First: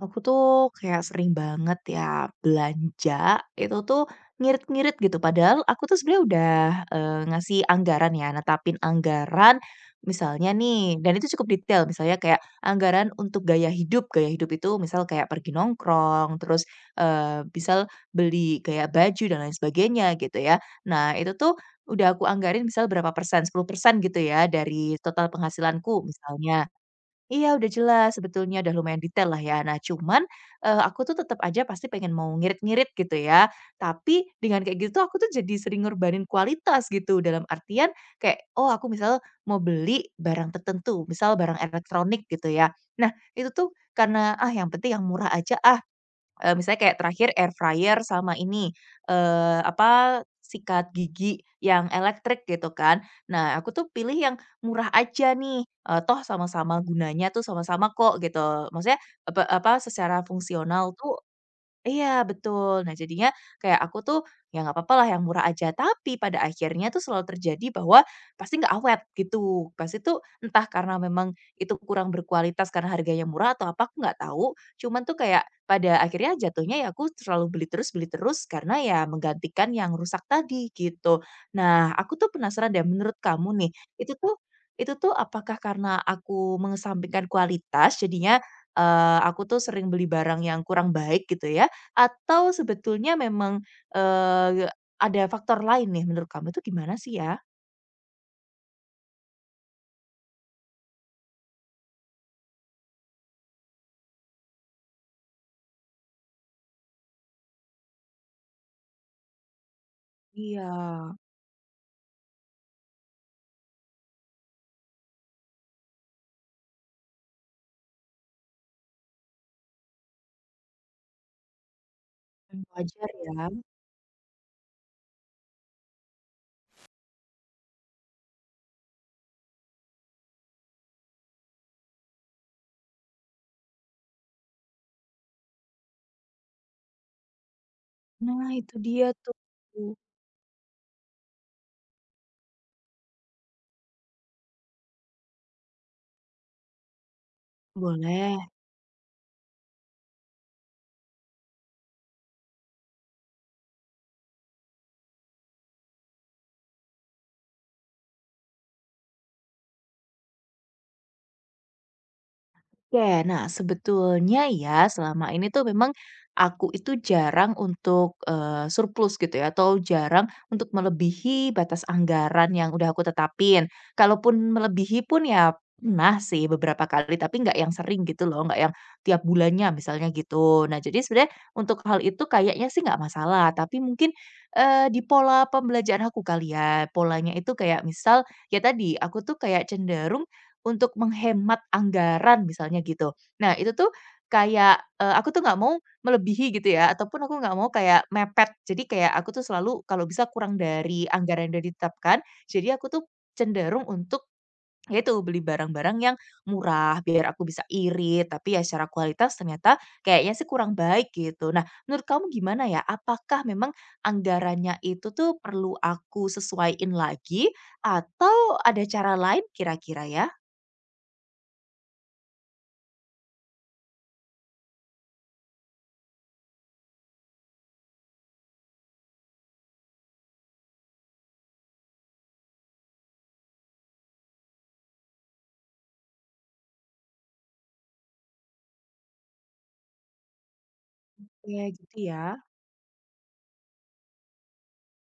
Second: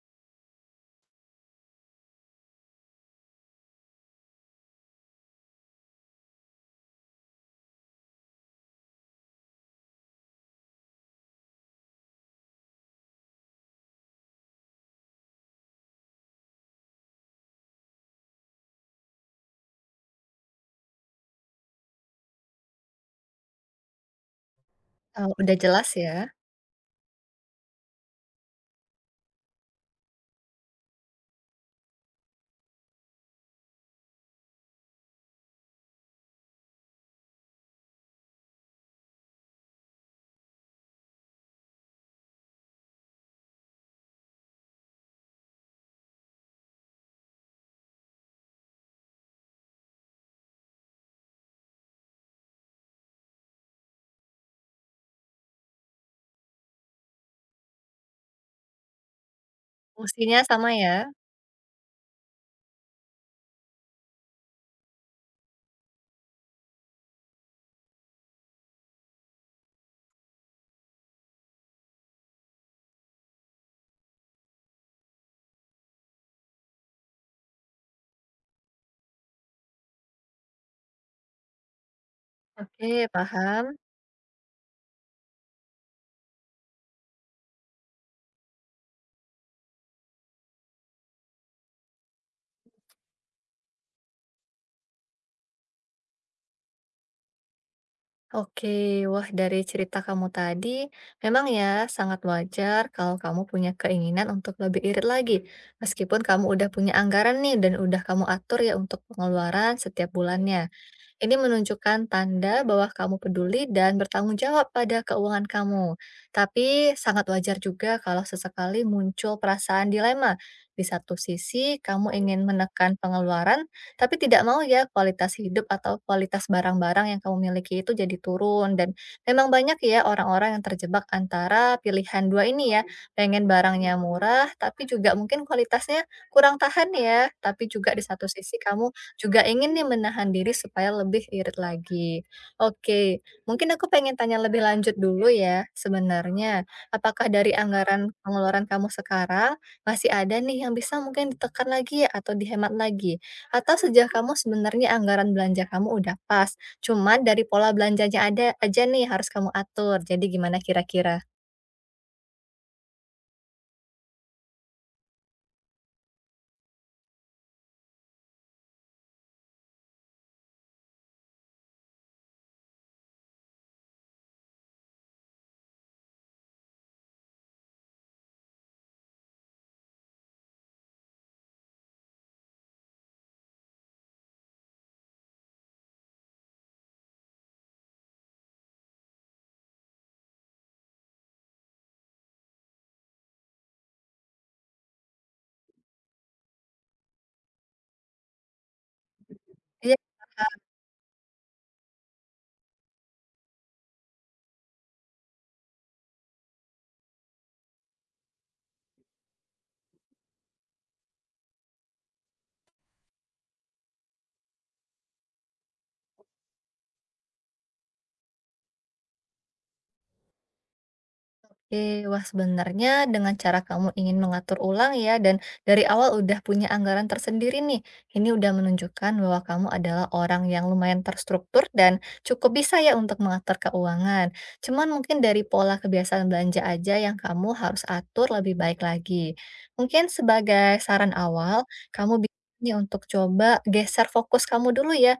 Aku tuh kayak sering banget ya belanja, itu tuh ngirit-ngirit gitu. Padahal aku tuh sebenarnya udah, ngasih anggaran ya, netapin anggaran misalnya nih dan itu cukup detail, misalnya kayak anggaran untuk gaya hidup. Gaya hidup itu misal kayak pergi nongkrong, terus, misal beli kayak baju dan lain sebagainya gitu ya. Nah itu tuh udah aku anggarin misal berapa persen, 10% gitu ya dari total Oh, udah jelas penghasilanku ya? misalnya. Iya udah jelas sebetulnya, udah lumayan detail lah ya. Nah cuman, aku tuh tetap aja pasti pengen mau ngirit-ngirit gitu ya. Tapi dengan kayak gitu tuh aku tuh jadi sering ngorbanin kualitas gitu. Dalam artian kayak, oh aku misal mau beli barang tertentu, misal barang elektronik gitu ya. Nah itu tuh karena, "Ah yang penting yang murah aja ah." Misalnya kayak terakhir air fryer sama ini, eee, apa, sikat gigi yang elektrik gitu kan. Nah, aku tuh pilih yang murah aja nih, toh sama-sama gunanya tuh sama-sama kok gitu. Maksudnya, apa apa, secara Fungsinya sama ya? fungsional tuh. Iya, betul. Nah, jadinya kayak aku tuh, ya nggak papalah yang murah aja. Tapi pada akhirnya tuh selalu terjadi bahwa pasti nggak awet gitu. Pasti tuh entah karena memang itu kurang berkualitas karena harganya murah atau apa, aku nggak tahu. Cuman tuh kayak pada akhirnya jatuhnya ya aku selalu beli terus karena ya menggantikan yang rusak tadi gitu. Nah, aku tuh penasaran deh Oke, menurut kamu nih, paham. itu tuh itu tuh apakah karena aku mengesampingkan kualitas jadinya, aku tuh sering beli barang yang kurang baik gitu ya? Atau sebetulnya memang, eee, ada faktor lain nih menurut kamu itu gimana sih ya? Oke, wah dari cerita kamu tadi, memang ya sangat wajar kalau kamu punya keinginan untuk lebih irit lagi. Meskipun kamu udah punya anggaran nih dan udah kamu atur ya untuk pengeluaran setiap Iya. bulannya. Ini menunjukkan tanda bahwa kamu peduli dan bertanggung jawab pada keuangan kamu. Tapi sangat wajar juga kalau sesekali muncul perasaan dilema. Di satu sisi, kamu ingin Mmm. menekan Wajar ya. pengeluaran, tapi tidak mau ya kualitas hidup atau kualitas barang-barang yang kamu miliki itu jadi turun. Dan memang banyak ya orang-orang yang terjebak antara pilihan dua ini ya. Pengen barangnya murah, tapi juga mungkin kualitasnya kurang tahan ya. Tapi juga di satu Nah sisi itu kamu dia tuh. juga ingin nih Mmm. menahan diri supaya lebih irit lagi. Oke, mungkin aku pengen tanya lebih lanjut dulu ya sebenarnya. Apakah dari anggaran Boleh. pengeluaran kamu sekarang, masih ada nih yang bisa mungkin ditekan lagi ya, atau dihemat lagi? Atau sejak kamu sebenarnya anggaran belanja kamu udah pas, cuma dari pola belanjanya ada aja nih harus kamu atur. Jadi gimana kira-kira? Oke, nah sebetulnya ya selama ini tuh memang aku itu jarang untuk, surplus gitu ya atau jarang untuk melebihi batas anggaran yang udah aku tetapin. Kalaupun melebihi pun ya pernah sih beberapa kali, tapi nggak yang sering gitu loh, nggak yang tiap bulannya misalnya gitu. Nah jadi sebenarnya untuk hal itu kayaknya sih nggak masalah, tapi mungkin, di pola pembelajaran aku kali ya, polanya itu kayak misal, ya tadi aku tuh kayak cenderung untuk menghemat anggaran misalnya gitu. Nah itu tuh kayak, aku tuh nggak mau melebihi gitu ya, ataupun aku nggak mau kayak mepet. Jadi kayak aku tuh selalu kalau bisa kurang dari anggaran yang udah ditetapkan. Jadi aku tuh cenderung untuk ya itu beli barang-barang yang murah, biar aku bisa irit, tapi ya secara kualitas ternyata kayaknya sih kurang baik gitu. Nah menurut kamu gimana ya? Apakah memang anggarannya itu tuh perlu aku sesuaiin lagi, atau ada cara lain kira-kira ya? Oke, wah sebenarnya dengan cara kamu ingin mengatur ulang ya dan dari awal udah punya anggaran tersendiri nih. Ini udah menunjukkan bahwa kamu adalah orang yang lumayan terstruktur dan cukup bisa ya untuk mengatur keuangan. Cuman mungkin dari pola kebiasaan belanja aja yang kamu harus atur lebih baik lagi. Mungkin sebagai saran Oke, awal, gitu kamu bisa ya? nih untuk coba geser fokus kamu dulu ya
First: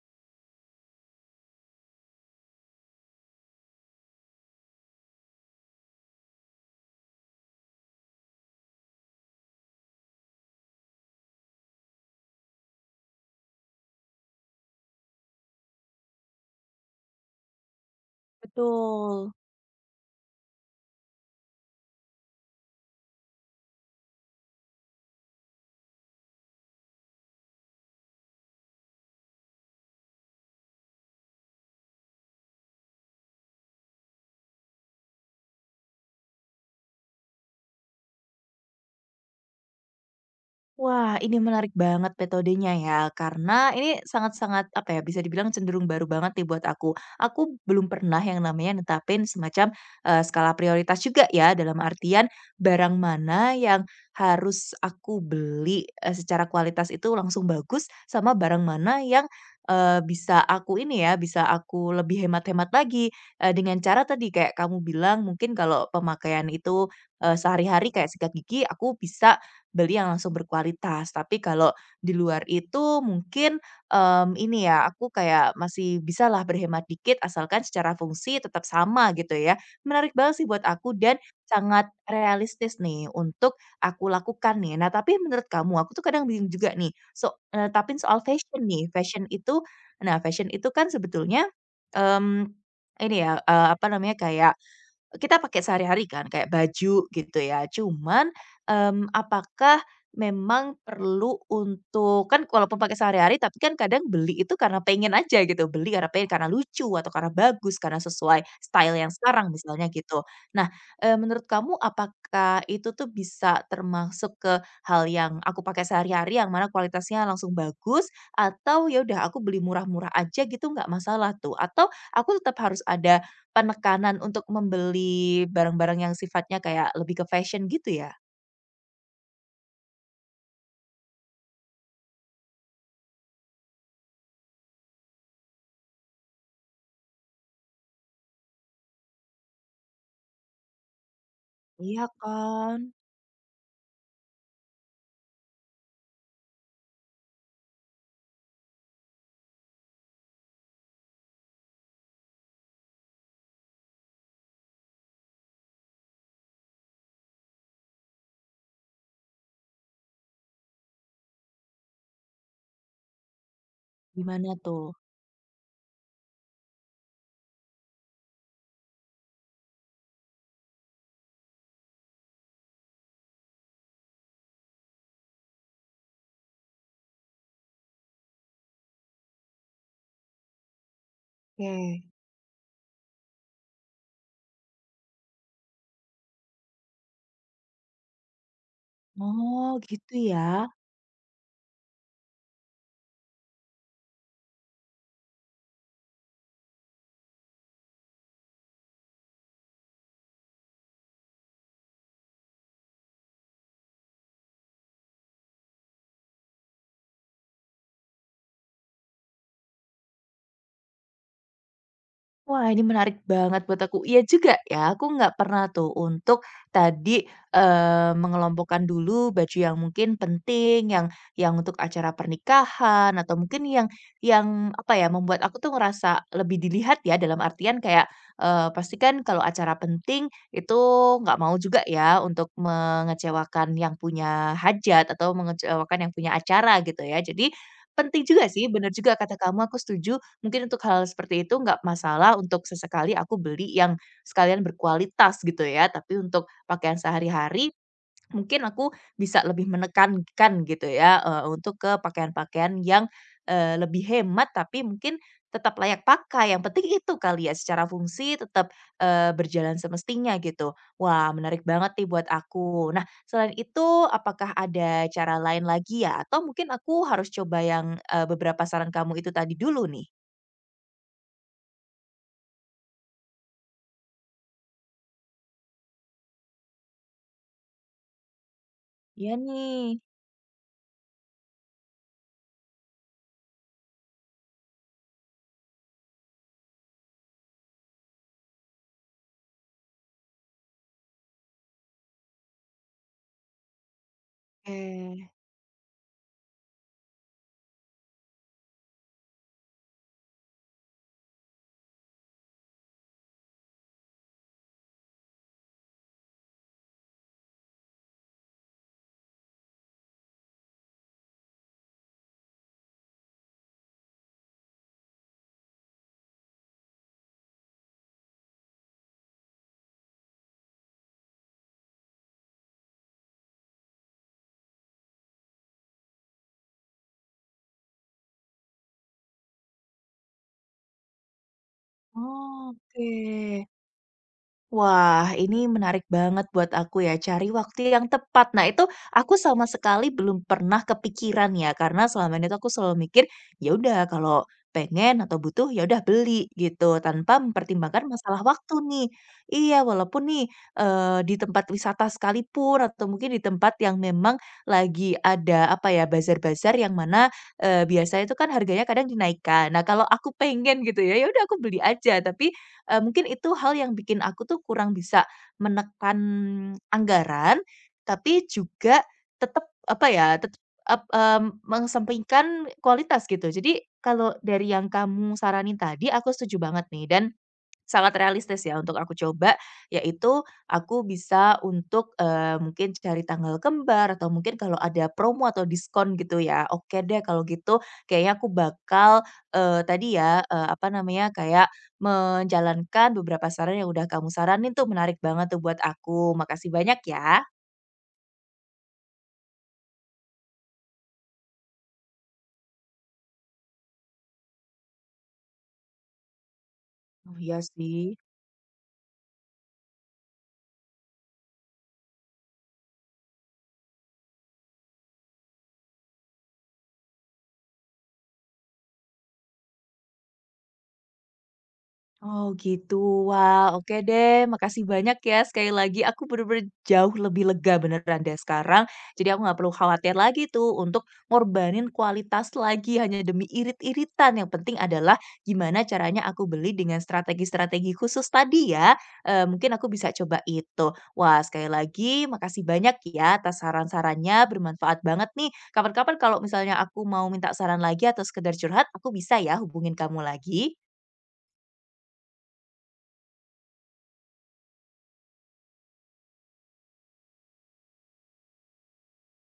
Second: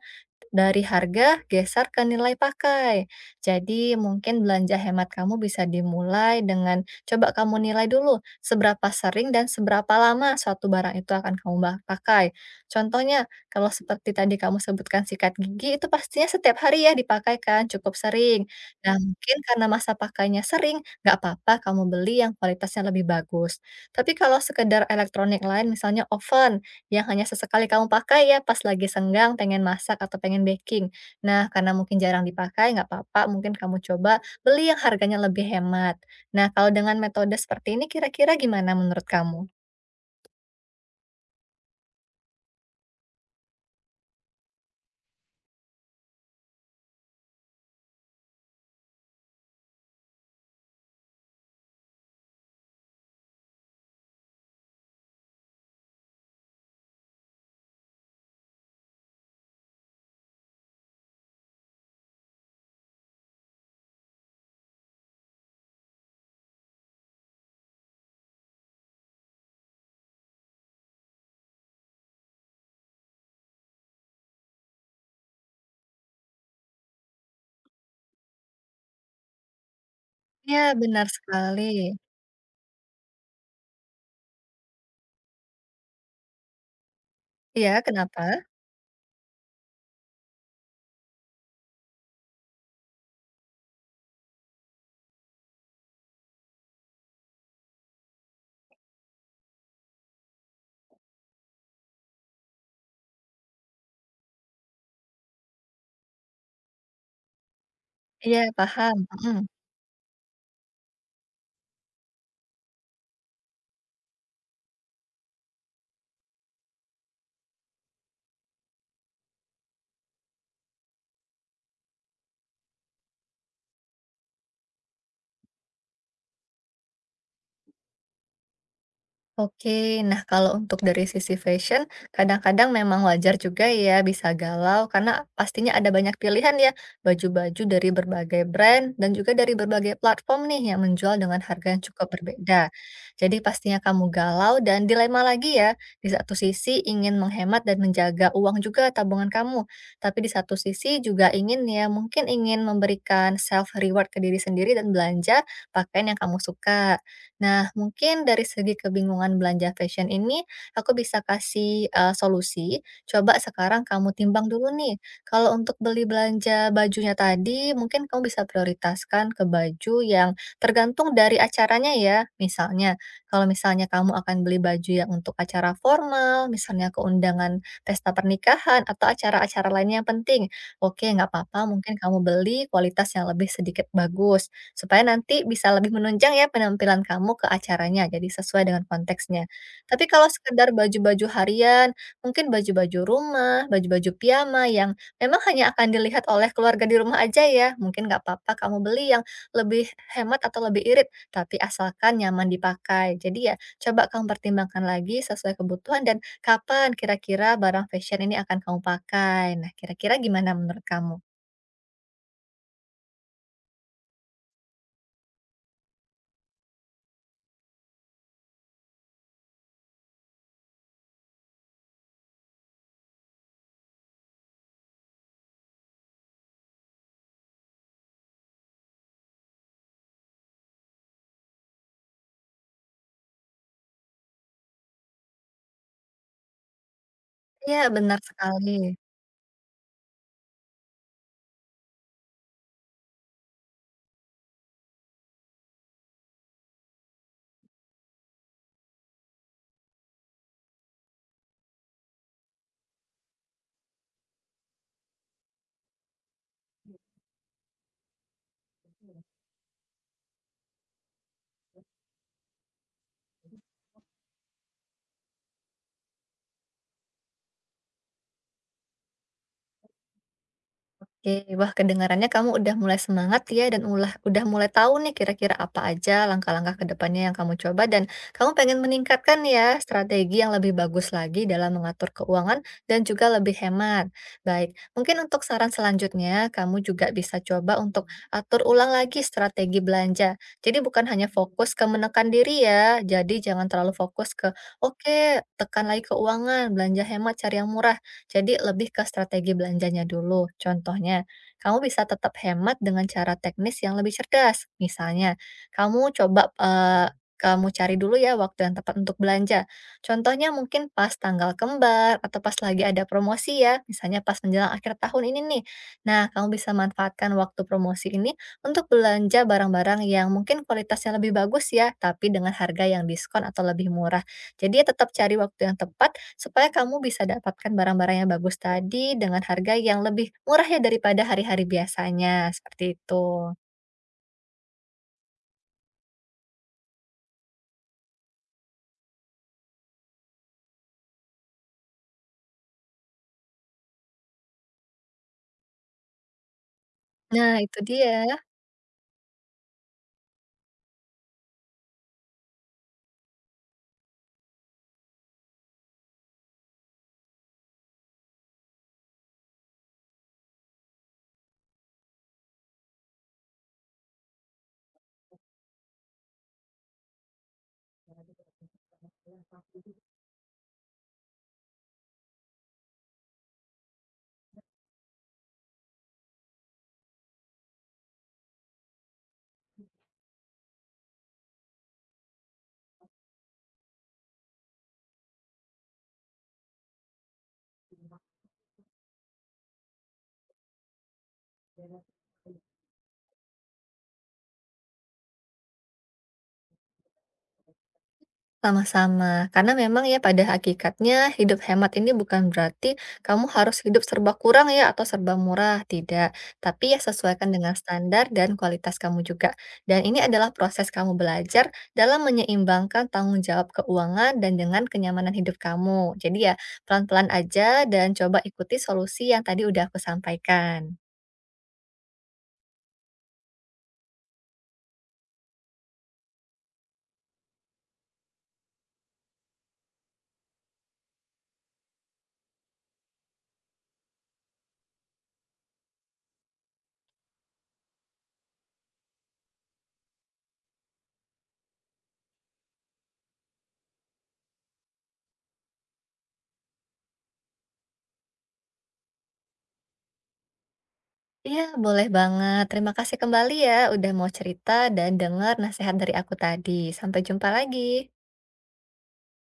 dari harga geser ke nilai pakai. Jadi mungkin belanja hemat kamu bisa dimulai dengan coba kamu nilai dulu seberapa sering dan seberapa lama suatu barang itu akan kamu pakai. Contohnya, kalau seperti tadi kamu sebutkan sikat gigi itu pastinya setiap hari ya dipakai kan, cukup sering. Nah, Betul. mungkin karena masa pakainya sering, nggak apa-apa kamu beli yang kualitasnya lebih bagus. Tapi kalau sekedar elektronik lain misalnya oven, yang hanya sesekali kamu pakai ya pas lagi senggang, pengen masak atau pengen baking. Nah, karena mungkin jarang dipakai, nggak apa-apa, mungkin kamu coba beli yang harganya lebih hemat. Nah, kalau dengan metode seperti ini kira-kira gimana menurut kamu? Wah, ini menarik banget metodenya ya, karena ini sangat-sangat, apa ya, bisa dibilang cenderung baru banget nih buat aku. Aku belum pernah yang namanya netapin semacam, skala prioritas juga ya, dalam artian barang mana yang harus aku beli, secara kualitas itu langsung bagus, sama barang mana yang, bisa aku ini ya, bisa aku lebih hemat-hemat lagi, dengan cara tadi kayak kamu bilang mungkin kalau pemakaian itu, sehari-hari kayak sikat gigi, aku bisa beli yang langsung berkualitas. Tapi kalau di luar itu mungkin, ini ya, aku kayak masih bisalah berhemat dikit asalkan secara fungsi tetap sama gitu ya. Menarik banget sih buat Ya aku benar dan sekali. sangat realistis nih untuk aku lakukan nih. Nah, tapi menurut kamu, aku tuh kadang bingung juga nih, Iya, tapi soal kenapa? fashion nih. Fashion itu nah, fashion itu kan sebetulnya, mmm, ini ya, apa namanya, kayak kita pakai sehari-hari kan kayak baju gitu ya. Cuman, apakah memang perlu untuk kan walaupun pakai sehari-hari tapi kan kadang beli itu karena pengen aja gitu, beli karena pengen, karena lucu atau karena bagus, karena Iya, sesuai paham, style yang mhm. sekarang misalnya gitu. Nah, menurut kamu apakah itu tuh bisa termasuk ke hal yang aku pakai sehari-hari yang mana kualitasnya langsung bagus atau ya udah aku beli murah-murah aja gitu nggak masalah tuh? Atau aku tetap harus ada penekanan untuk membeli barang-barang yang sifatnya kayak lebih ke fashion gitu ya? Oke, nah kalau untuk dari sisi fashion, kadang-kadang memang wajar juga ya bisa galau karena pastinya ada banyak pilihan ya, baju-baju dari berbagai brand dan juga dari berbagai platform nih yang menjual dengan harga yang Iya cukup berbeda. kan. Jadi pastinya kamu galau dan dilema lagi ya, di satu sisi ingin menghemat dan menjaga uang juga tabungan kamu, tapi di satu sisi juga ingin ya mungkin ingin memberikan self reward ke diri sendiri dan belanja pakaian yang kamu suka. Nah, mungkin dari segi kebingungan belanja fashion ini, aku bisa kasih solusi. Coba sekarang kamu timbang Gimana dulu tuh? nih, kalau untuk beli belanja bajunya tadi, mungkin kamu bisa prioritaskan ke baju yang tergantung dari acaranya ya. Misalnya, kalau misalnya kamu akan beli baju yang untuk acara formal, misalnya keundangan pesta pernikahan atau acara-acara lainnya yang penting, oke nggak apa-apa mungkin Oke. kamu beli kualitas yang lebih sedikit bagus supaya nanti bisa lebih menunjang ya penampilan kamu ke acaranya, jadi sesuai dengan konteksnya. Oh, Tapi gitu kalau ya. sekedar baju-baju harian, mungkin baju-baju rumah, baju-baju piyama yang memang hanya akan dilihat oleh keluarga di rumah aja ya, mungkin nggak apa-apa kamu beli yang lebih hemat atau lebih irit, tapi asalkan nyaman dipakai. Jadi ya coba kamu pertimbangkan lagi sesuai kebutuhan dan kapan kira-kira barang fashion ini akan kamu pakai. Nah, kira-kira gimana menurut kamu? Wah, ini menarik banget buat aku. Iya juga ya, aku nggak pernah tuh untuk tadi, mengelompokkan dulu baju yang mungkin penting, yang untuk acara pernikahan, atau mungkin yang apa ya, membuat aku tuh ngerasa lebih dilihat ya, dalam artian kayak, pastikan kalau acara penting itu nggak mau juga ya untuk mengecewakan yang punya hajat, atau mengecewakan yang punya acara gitu ya. Jadi Iya, benar penting juga sih, sekali. bener juga kata kamu, aku setuju. Mungkin untuk hal seperti itu nggak masalah untuk sesekali aku beli yang sekalian berkualitas gitu ya, tapi untuk pakaian sehari-hari mungkin aku bisa lebih menekankan gitu ya, untuk ke pakaian-pakaian yang, lebih hemat tapi mungkin tetap layak pakai, yang penting itu kali ya secara fungsi tetap, berjalan semestinya gitu. Wah menarik banget nih buat aku. Nah selain itu apakah ada cara lain lagi ya? Atau mungkin aku harus coba yang, beberapa saran kamu itu tadi dulu nih? Oke, wah kedengarannya kamu udah mulai semangat ya dan ulah, udah mulai tahu nih kira-kira apa aja langkah-langkah ke depannya yang kamu coba dan kamu pengen Iya meningkatkan ya nih. strategi yang lebih bagus lagi dalam mengatur keuangan dan juga lebih hemat. Baik, mungkin untuk saran selanjutnya kamu juga bisa coba untuk atur ulang lagi strategi belanja. Jadi bukan hanya fokus ke menekan diri ya, jadi jangan terlalu fokus ke oke Oke. tekan lagi keuangan, belanja hemat, cari yang murah. Jadi lebih ke strategi belanjanya dulu. Contohnya, kamu bisa tetap hemat dengan cara teknis yang lebih cerdas. Misalnya, kamu coba eh, kamu cari dulu ya waktu yang tepat untuk belanja. Contohnya mungkin pas tanggal kembar atau pas lagi ada promosi ya, misalnya pas menjelang akhir tahun ini nih. Nah, kamu bisa manfaatkan waktu promosi ini untuk belanja barang-barang yang mungkin kualitasnya lebih bagus ya, tapi dengan harga yang diskon atau lebih murah. Jadi tetap cari waktu yang tepat supaya kamu bisa dapatkan barang-barang yang bagus tadi dengan harga yang lebih murah ya daripada hari-hari biasanya, seperti Oke. itu. Wah, ini menarik banget buat aku ya, cari waktu yang tepat. Nah, itu aku sama sekali belum pernah kepikiran ya, karena selama ini tuh aku selalu mikir, ya udah kalau pengen atau butuh ya udah beli gitu, tanpa Nah, itu mempertimbangkan masalah dia. waktu nih. Iya, walaupun nih di tempat wisata sekalipun atau mungkin di tempat yang memang lagi ada apa ya bazar-bazar yang mana biasanya itu kan harganya kadang dinaikkan. Nah, kalau aku pengen gitu ya, ya udah aku beli aja, tapi mungkin itu hal yang bikin aku tuh kurang bisa menekan anggaran, tapi juga tetap apa ya, tetap mengesampingkan kualitas gitu. Jadi kalau dari yang kamu saranin tadi, aku setuju banget nih dan sangat realistis ya untuk aku coba, yaitu aku bisa untuk, mungkin cari tanggal kembar atau mungkin kalau ada promo atau diskon gitu ya. Oke deh kalau gitu kayaknya aku bakal, tadi ya, apa namanya, kayak menjalankan beberapa saran yang udah kamu saranin tuh menarik banget tuh buat aku. Makasih banyak ya. Sama-sama, karena memang ya pada hakikatnya hidup hemat ini bukan berarti kamu harus hidup serba kurang ya atau serba murah, tidak. Tapi ya Oh sesuaikan iya dengan sih. standar dan kualitas kamu juga. Dan ini adalah proses kamu belajar dalam menyeimbangkan tanggung jawab keuangan dan dengan kenyamanan hidup kamu. Jadi ya pelan-pelan aja dan coba ikuti solusi yang tadi udah aku sampaikan. Oh gitu. Wah, oke deh. Makasih banyak ya sekali lagi. Aku bener-bener jauh lebih lega beneran deh sekarang. Jadi aku nggak perlu khawatir lagi tuh untuk ngorbanin kualitas lagi hanya demi irit-iritan. Yang penting adalah gimana caranya aku beli dengan strategi-strategi khusus tadi ya. Eh, mungkin aku bisa coba itu. Wah, sekali lagi makasih banyak ya atas saran-sarannya. Bermanfaat banget nih. Kapan-kapan kalau misalnya aku mau minta saran lagi atau sekedar curhat, aku bisa ya hubungin kamu lagi. Iya, boleh banget. Terima kasih kembali ya udah mau cerita dan dengar nasihat dari aku tadi. Sampai jumpa lagi.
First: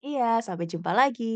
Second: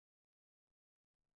Iya, sampai jumpa lagi.